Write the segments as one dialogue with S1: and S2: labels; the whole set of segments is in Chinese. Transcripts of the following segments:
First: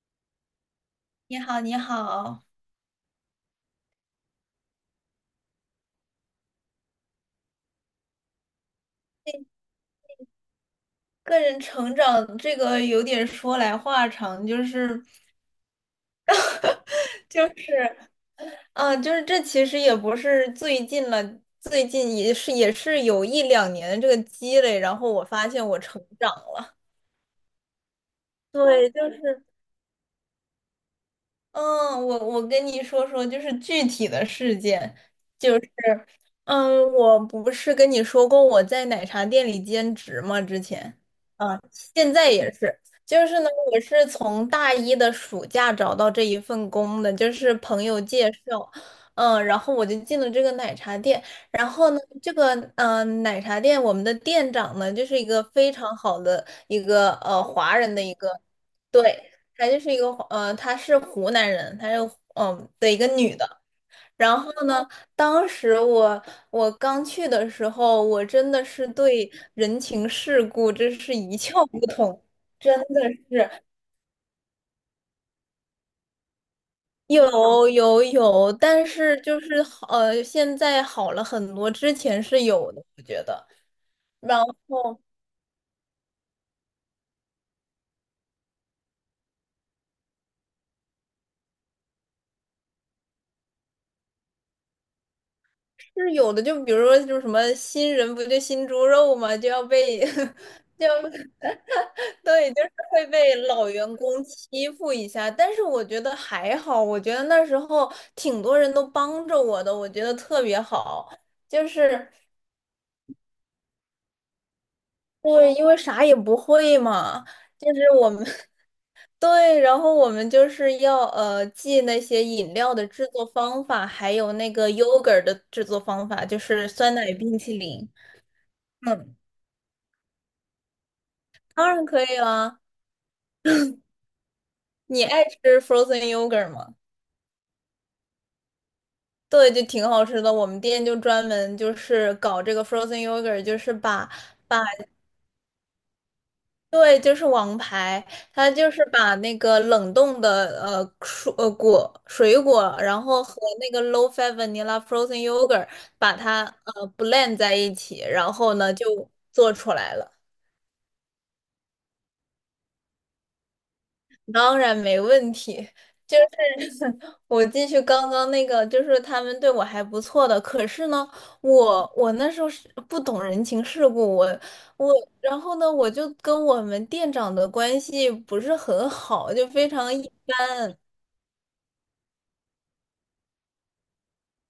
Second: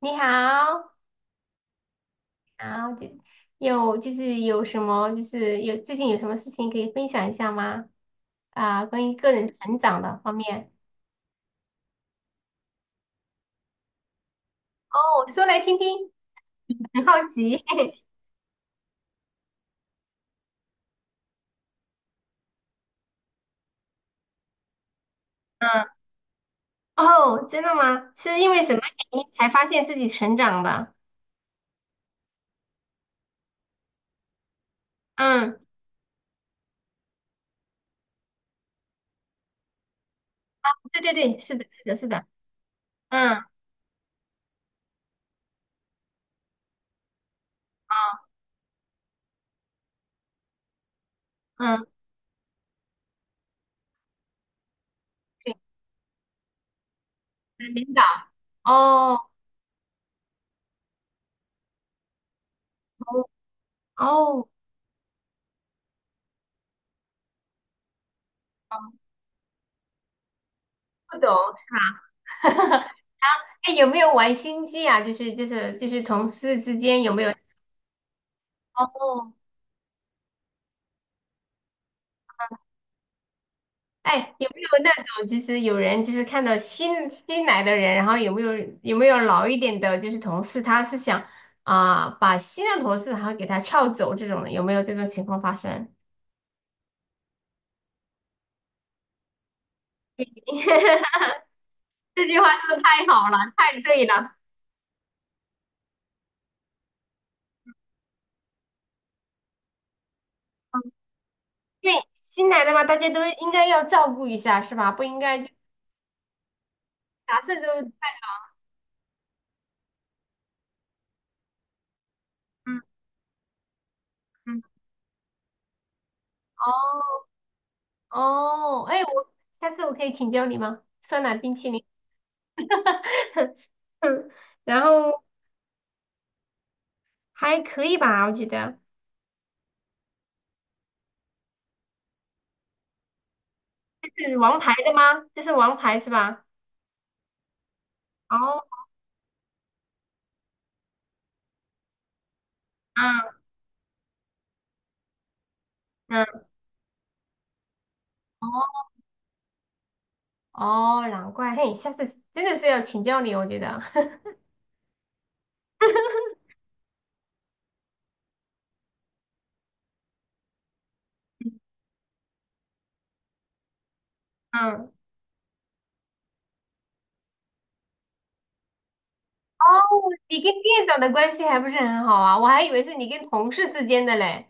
S1: 你好，
S2: 你好，你好。
S1: 好，就有就是有什么就是有最近有什么事情可以分享一下吗？啊、关于个人成长的方面。
S2: 个人成长这个有点说来话长，
S1: 哦，说来听听，很好
S2: 就
S1: 奇。
S2: 是，就是这其实也不是最近了，最近也是有一两年的这个积累，然后我发现我
S1: 嗯，
S2: 成长了。
S1: 哦，真的吗？是因为什么
S2: 对，就
S1: 原因
S2: 是。
S1: 才发现自己成长的？
S2: 嗯，我跟你说说，就是具体的事件，就
S1: 嗯，
S2: 是，我不是跟你说过我在奶茶店里兼职吗？之前，
S1: 对对对，是
S2: 啊，
S1: 的，是的，是
S2: 现
S1: 的。
S2: 在也是，就是
S1: 嗯
S2: 呢，我是从大一的暑假找到这一份工的，就是朋友介绍，然后我就进了这个奶茶店，然
S1: 嗯，
S2: 后呢，奶茶店我们的店长呢，就是一个
S1: 对，
S2: 非常好的一个华
S1: 领
S2: 人
S1: 导。
S2: 的一个。
S1: 哦
S2: 对，她就是一个她是湖南人，她是的一个
S1: 哦
S2: 女的。然
S1: 哦，
S2: 后呢，当时我刚去的时候，我真的是对人情世故真是
S1: 不懂
S2: 一窍不通，
S1: 是
S2: 真
S1: 吧？
S2: 的 是。
S1: 哎，有没有玩心机啊？就是同事之间有没有？
S2: 有有有，但是
S1: 哦
S2: 就是好，现在好了很多，之前是有的，我觉得。
S1: 哎，
S2: 然
S1: 有没有那
S2: 后
S1: 种就是有人就是看到新来的人，然后有没有有没有老一点的，就是同事，他是想啊、把新的同事然后给他撬走这种的，有没有这种情况发生？
S2: 是有的，就比如说，就是什么新人不就新猪肉嘛，就要被 就要
S1: 这句
S2: 对，
S1: 话
S2: 就是
S1: 说的太
S2: 会
S1: 好
S2: 被
S1: 了，
S2: 老
S1: 太
S2: 员
S1: 对
S2: 工
S1: 了。
S2: 欺负一下，但是我觉得还好，我觉得那时候挺多人都帮着我的，我觉得特别好，就
S1: 对，
S2: 是
S1: 新来的嘛，大家都应该要照顾一下，是吧？不应该就
S2: 对，因为啥也不会嘛，
S1: 啥事
S2: 就是
S1: 都
S2: 我们 对，然后我们就是要记那些饮料
S1: 嗯
S2: 的制作方法，还有那
S1: 嗯，
S2: 个 yogurt 的制作方法，就是酸奶冰淇淋。
S1: 哦，哎，
S2: 嗯，
S1: 我下次我可以请教你吗？酸奶冰
S2: 当
S1: 淇淋，
S2: 然可以啦，
S1: 然
S2: 你
S1: 后
S2: 爱吃 frozen yogurt 吗？
S1: 还可以吧，我觉得。
S2: 对，就挺好吃的。我们店就专门就是搞这个 frozen yogurt，就是把
S1: 是王
S2: 把
S1: 牌的吗？这是王牌是吧？
S2: 对，就是王牌，它
S1: 哦，
S2: 就是把那个冷冻的蔬果水果，然后
S1: 啊，
S2: 和那个 low fat vanilla frozen yogurt 把
S1: 嗯，
S2: 它blend 在一起，然
S1: 哦，
S2: 后呢就做出来了。
S1: 哦难怪，嘿，下次真的是要请教你，我觉得，
S2: 当然没问题，就是 我继续刚刚那个，就是他们对我还不错的，可是呢，我那时候是不懂人情世故，
S1: 嗯，
S2: 我，然后呢，我就跟我们店长的关系不是很好，就
S1: 哦，
S2: 非常一
S1: 你跟
S2: 般。
S1: 店长的关系还不是很好啊？我还以为是你跟同事之间的嘞。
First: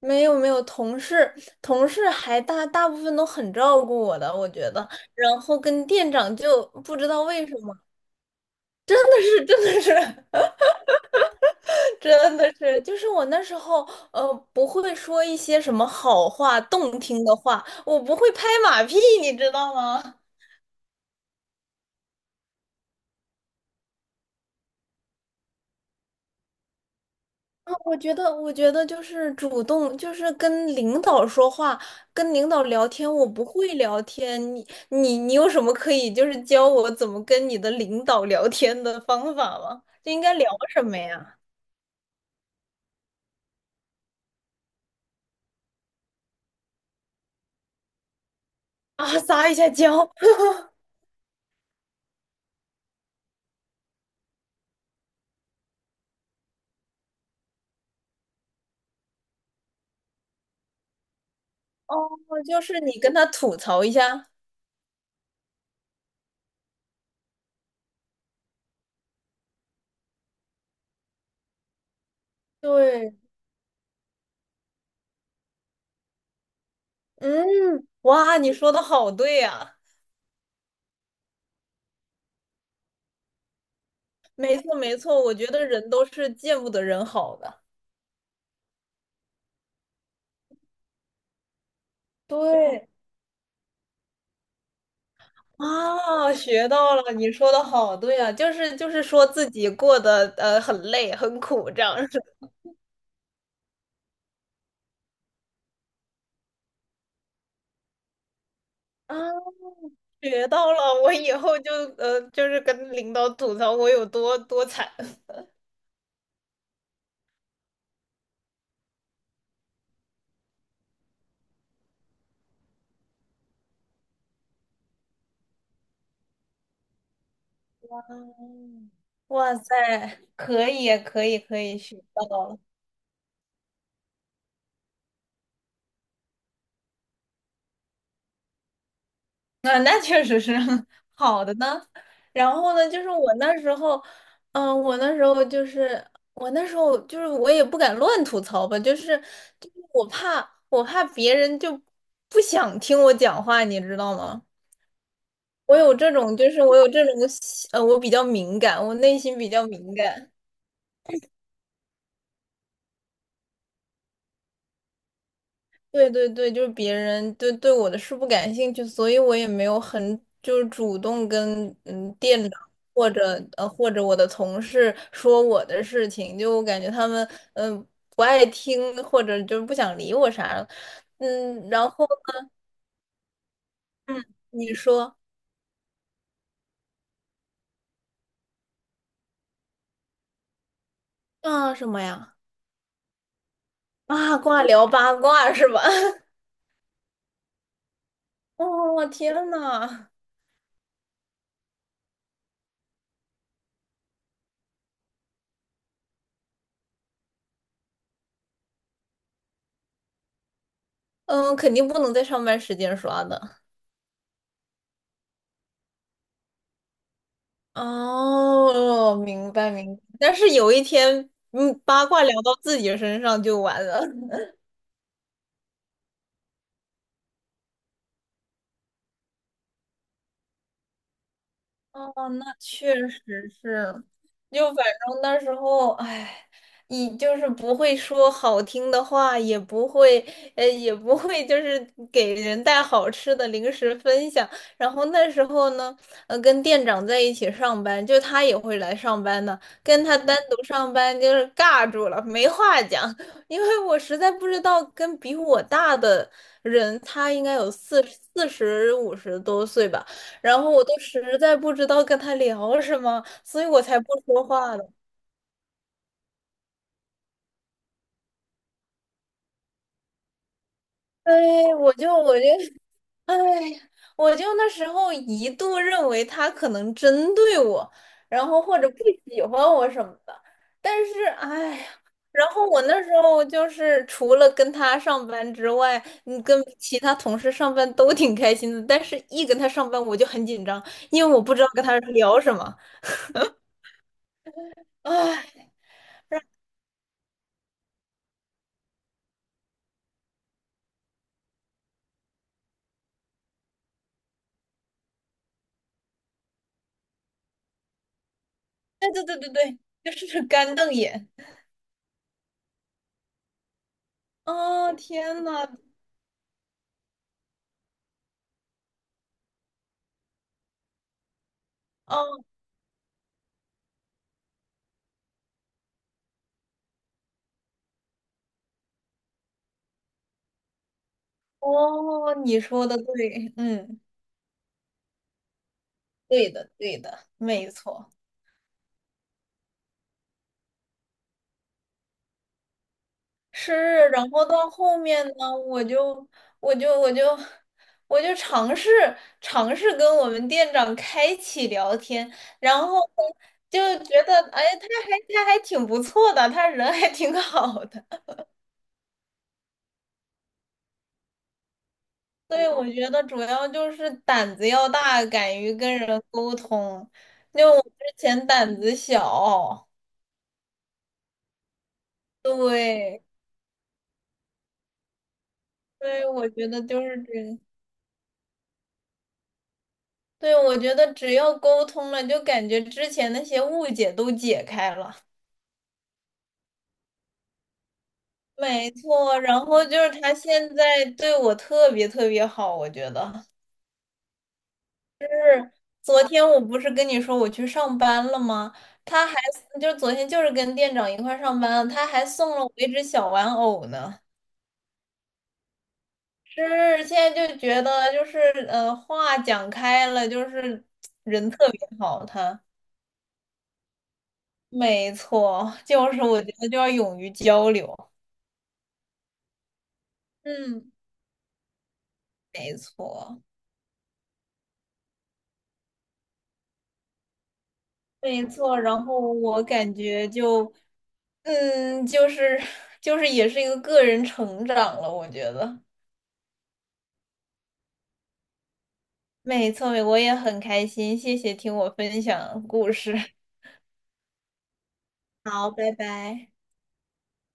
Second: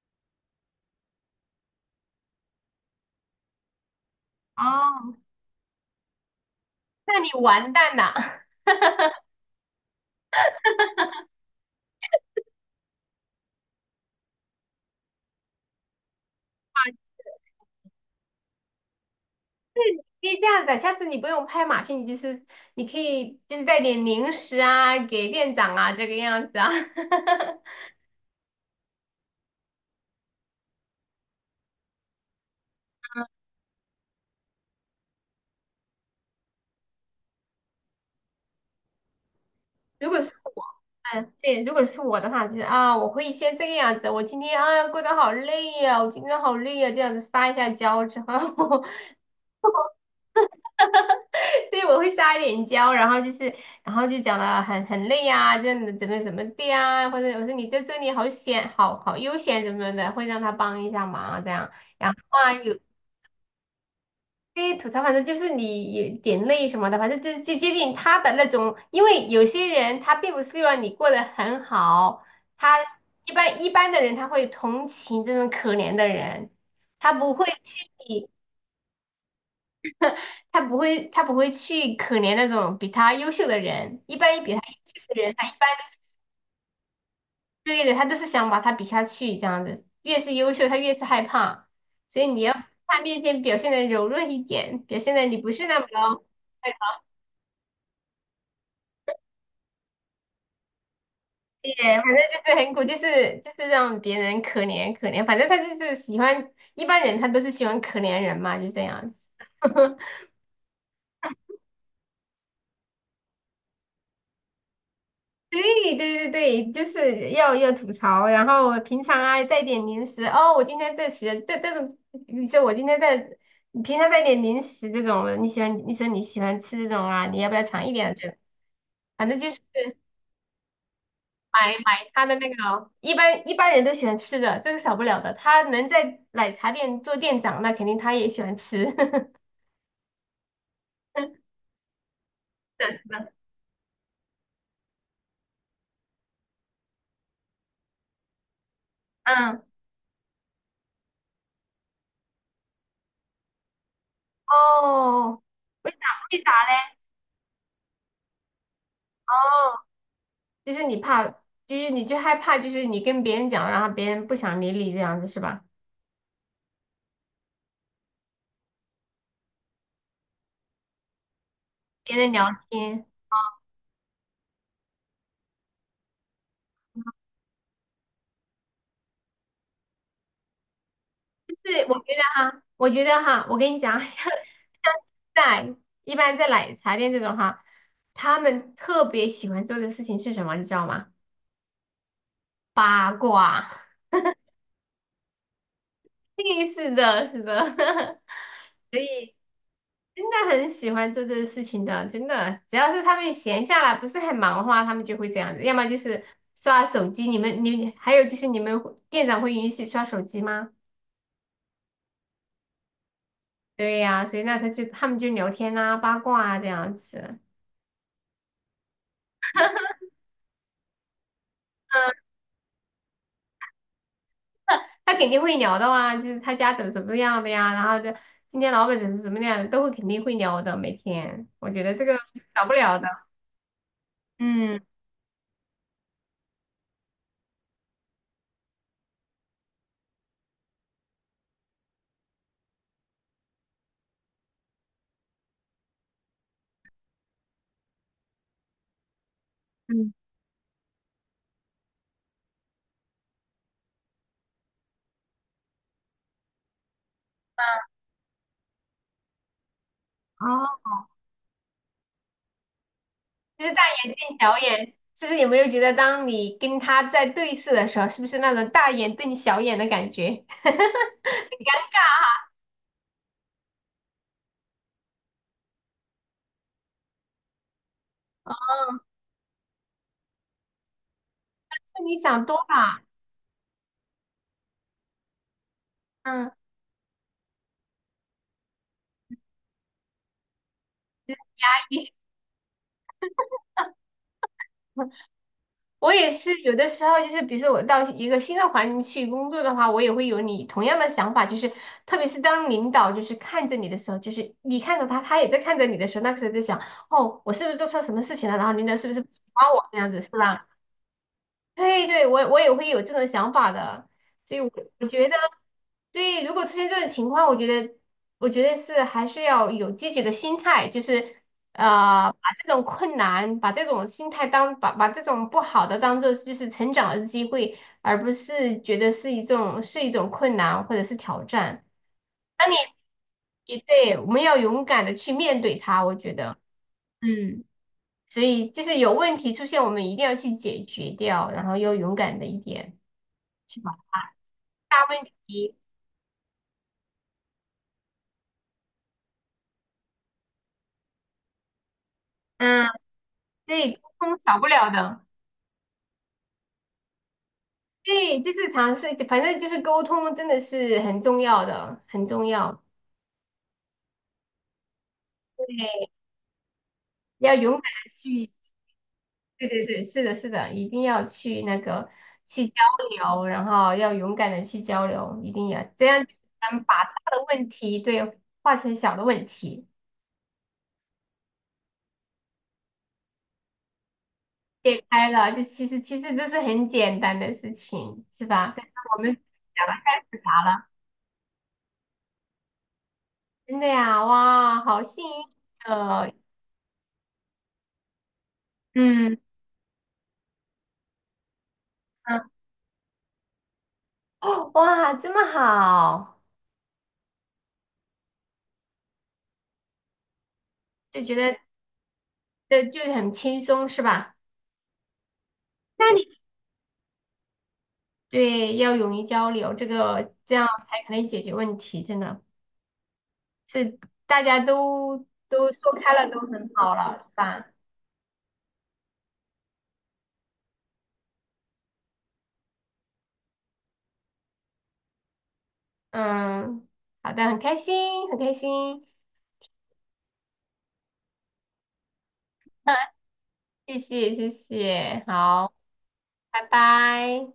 S2: 没有没有，同事还大部分都很照顾我的，我觉得，
S1: 哦，
S2: 然后跟店长就不知
S1: 那
S2: 道
S1: 你
S2: 为什
S1: 完
S2: 么，
S1: 蛋了，啊，
S2: 真的是。真的是，就是我那时候，不会说一些什么好话、动听的话，我不会拍马屁，你知道吗？
S1: 可以这样子啊，下次你不用拍马屁，你可以就是带点零食啊给店长啊这个样子啊。
S2: 啊，我觉得，我觉得就是主动，就是跟领导说话，跟领导聊天，我不会聊天。你有什么可以就是教我怎么跟你的领导聊天的方法吗？
S1: 如
S2: 就
S1: 果
S2: 应
S1: 是
S2: 该聊什么
S1: 嗯，
S2: 呀？
S1: 对，如果是我的话，就是啊，我会先这个样子，我今天啊过得好累呀、我今天好累呀、这样子撒一下娇之后，
S2: 啊，撒一下娇，
S1: 对，我会撒一点娇，然后就是，然后就讲的很累呀、这样子怎么怎么的呀、或者我说你在这里好好悠闲怎么的，会让他帮一下忙这样。
S2: 哦，
S1: 然后啊，
S2: 就
S1: 有
S2: 是你跟他吐槽一下。
S1: 非吐槽，反正就是你有点累什么的，反正就接近他的那种，因为有些人他并不希望你过得很好，他
S2: 对，
S1: 一般的人他会同情这种可怜的人，他不会
S2: 嗯，
S1: 去
S2: 哇，你说的好对呀。
S1: 他不会去可怜那种比他优秀的人，一般比
S2: 没
S1: 他优
S2: 错没
S1: 秀的
S2: 错，
S1: 人，
S2: 我
S1: 他
S2: 觉
S1: 一般
S2: 得
S1: 都
S2: 人都
S1: 是
S2: 是见不得人好的。
S1: 对的，他都是想把他比下去这样子，越是优秀他越是害怕，所以你要在
S2: 对，
S1: 他面前表现的柔弱一点，表现的你不是那么。
S2: 啊，学到了，你说的好对啊，就是说自己过得很累很苦
S1: 对，
S2: 这样
S1: 反正
S2: 子，
S1: 就是很苦，就是让别人可怜可怜，反正他就是喜欢一般人，他都是喜欢可怜人嘛，就这样子。
S2: 啊，学到了，我以后就是跟领导吐槽我有多多惨，
S1: 对对对对，就是要吐槽，然后平常啊带点零食哦，我今天在吃这种，你说我今天在，你平常带点零食这种的你说你喜欢吃这种啊，你要不要尝一点这种？
S2: 嗯
S1: 反正就
S2: 哇
S1: 是。
S2: 塞，可以可以可
S1: 买
S2: 以学
S1: 买他的
S2: 到
S1: 那
S2: 了。
S1: 个，一般人都喜欢吃的，这个少不了的。他能在奶茶店做店长，那肯定他也喜欢吃。是
S2: 那确实是 好的呢。然后
S1: 的，
S2: 呢，就
S1: 是
S2: 是
S1: 的，
S2: 我那时候，嗯、我那时候就是我也不敢乱吐槽吧，就是
S1: 嗯，
S2: 就是我怕别人就不想听我讲话，你知道吗？
S1: 哦，
S2: 我
S1: 为
S2: 有
S1: 啥
S2: 这种，
S1: 为啥嘞？
S2: 我比较敏感，我内
S1: 哦，
S2: 心比较敏感。
S1: 就是你怕，就是你就害怕，就是你跟别人讲，然后别人不想理你这样子是吧？
S2: 对对对，就是别人对我的事不感兴趣，所以我也没有很就是主动跟
S1: 别人聊
S2: 店长
S1: 天，
S2: 或者我的同事说我的事情，就我感觉他们嗯、呃不爱听或者就是不想理我啥的，
S1: 就是
S2: 然后
S1: 我觉得哈，我跟你讲，像
S2: 嗯
S1: 像
S2: 你说
S1: 在一般在奶茶店这种哈，他们特别喜欢做的事情是什么，你知道吗？
S2: 啊什么呀？
S1: 八卦。
S2: 八卦聊八卦是吧？
S1: 嘿，是的，是的，所
S2: 哦
S1: 以
S2: 天呐，
S1: 真的很喜欢做这个事情的，真的，只要是他们闲下来，不是很忙的话，他们就会这样子，要么就是刷手机。你还有就是你们会店长会允许刷手机吗？
S2: 嗯，肯定不能在上班时间刷的。
S1: 对呀、所以那他就他们就聊天啊、八卦啊这样子，
S2: 哦，明白明白。但是有一天，八卦
S1: 嗯，
S2: 聊到自己身上就完了。
S1: 他肯定会聊的啊，就是他家怎么怎么样的呀，然后就今天老板怎么怎么样的，都会肯定会聊的，每天，我觉得这
S2: 哦，
S1: 个
S2: 那
S1: 少不
S2: 确
S1: 了的，
S2: 实是，就
S1: 嗯
S2: 反正那时候，哎，你就是不会说好听的话，也不会，也不会就是给人带好吃的零食分享。然后那时候呢，跟店长在一起上班，就他也会来上班呢，跟
S1: 嗯，
S2: 他单独上班就是尬住了，没话讲，因为我实在不知道跟比我大的人，他应该有四十五十多岁吧。然后我
S1: 哦。
S2: 都实在不知道跟他聊什么，所
S1: 就
S2: 以
S1: 是
S2: 我
S1: 大
S2: 才不
S1: 眼瞪
S2: 说
S1: 小
S2: 话的。
S1: 眼，是不是有没有觉得，当你跟他在对视的时候，是不是那种大眼瞪小眼的感觉？
S2: 哎，我就我就，哎我就那时候一度认为他可能针对我，然后或者不喜欢我什么的。但是，哎呀，
S1: 是你想
S2: 然
S1: 多
S2: 后我
S1: 了。
S2: 那时候就是除了跟他上班之外，
S1: 嗯，
S2: 跟其他同事上班都挺开心的。但是，一跟他上班我就很紧张，因为我不知道跟他
S1: 你
S2: 聊什么。哎，
S1: 我也是，有的时候就是，比如说我到一个新的环境去工作的话，我也会有你同样的想法，就是特别是当领导就是看着你的时候，就是你看着他，他也在看着你的时候，那个时候在想，哦，我是不是做错什么事情了？然后领导是
S2: 对
S1: 不是
S2: 对
S1: 不
S2: 对
S1: 喜
S2: 对
S1: 欢
S2: 对，
S1: 我这样子，
S2: 就
S1: 是
S2: 是
S1: 吧？
S2: 干瞪眼。
S1: 对对，我也会有这种想法的，所以我
S2: 哦，
S1: 我觉得，
S2: 天呐，
S1: 对，如果出现这种情况，我觉得是还是要有积极的心态，就是
S2: 哦
S1: 把这种困难，把这种心态当把这种不好的当做就是成长的机会，而不是觉得是一种困难或者是挑战。
S2: 哦，你
S1: 当你
S2: 说的对，
S1: 也
S2: 嗯，
S1: 对，我们要勇敢的去面对它，我觉
S2: 对
S1: 得，
S2: 的，对的，
S1: 嗯。
S2: 没错，
S1: 所以就是有问题出现，我们一定要去解决掉，然后要勇敢的一点，
S2: 是。
S1: 去把
S2: 然后到后
S1: 大问
S2: 面呢，
S1: 题，
S2: 我就我就我就尝试尝试跟我们店长开启聊天，然
S1: 嗯，
S2: 后呢就
S1: 对，沟
S2: 觉得，
S1: 通少
S2: 哎，
S1: 不
S2: 他
S1: 了
S2: 还
S1: 的，
S2: 他还挺不错的，他人还挺好的。
S1: 对，就是尝试，反正就是沟通真的是很重要的，很重
S2: 所以
S1: 要，
S2: 我觉得主要就是胆子要大，敢于跟人沟通。
S1: 要
S2: 就
S1: 勇
S2: 我
S1: 敢
S2: 之
S1: 的
S2: 前
S1: 去，
S2: 胆子
S1: 对对
S2: 小，
S1: 对，是的，是的，一定要去那个去交
S2: 对。
S1: 流，然后要勇敢的去交流，一定要这样，
S2: 对，我觉
S1: 才
S2: 得
S1: 能把
S2: 就
S1: 大
S2: 是这
S1: 的
S2: 个。
S1: 问题对化成小的问题。
S2: 对，我觉得只要沟通了，就感觉之前那些误解都解开
S1: 解
S2: 了。
S1: 开了，就其实都是很简单的事情，是吧？但
S2: 没
S1: 是我们
S2: 错，然后
S1: 讲了
S2: 就
S1: 太
S2: 是他
S1: 复杂
S2: 现
S1: 了，
S2: 在对我特别特别好，我觉得。
S1: 真的呀，哇，好幸运
S2: 昨
S1: 呃，
S2: 天我不是跟你说我去上班了吗？他还
S1: 嗯
S2: 就是昨天就是跟店长一块儿上班，他还
S1: 嗯，
S2: 送了我一只小玩偶呢。
S1: 哦，哇，这么好，
S2: 是，现在就觉得就是，话讲开了，就是
S1: 就觉
S2: 人
S1: 得
S2: 特别好，他。
S1: 这就是很轻松，是吧？
S2: 没错，
S1: 那
S2: 就是
S1: 你
S2: 我觉得就要勇于交流。
S1: 对要勇于交流，这样
S2: 嗯，
S1: 才可能解决问题，真的
S2: 没错，
S1: 是大家都说开了，都很好了，是吧？
S2: 没错。然后我感觉就，就是 就是也是一个个人成长了，我觉得。
S1: 嗯，好的，很开心，很开心。
S2: 没错，我也很开心，谢谢听我分享故事。
S1: 谢谢谢谢，
S2: 好，
S1: 好，
S2: 拜拜。
S1: 拜拜。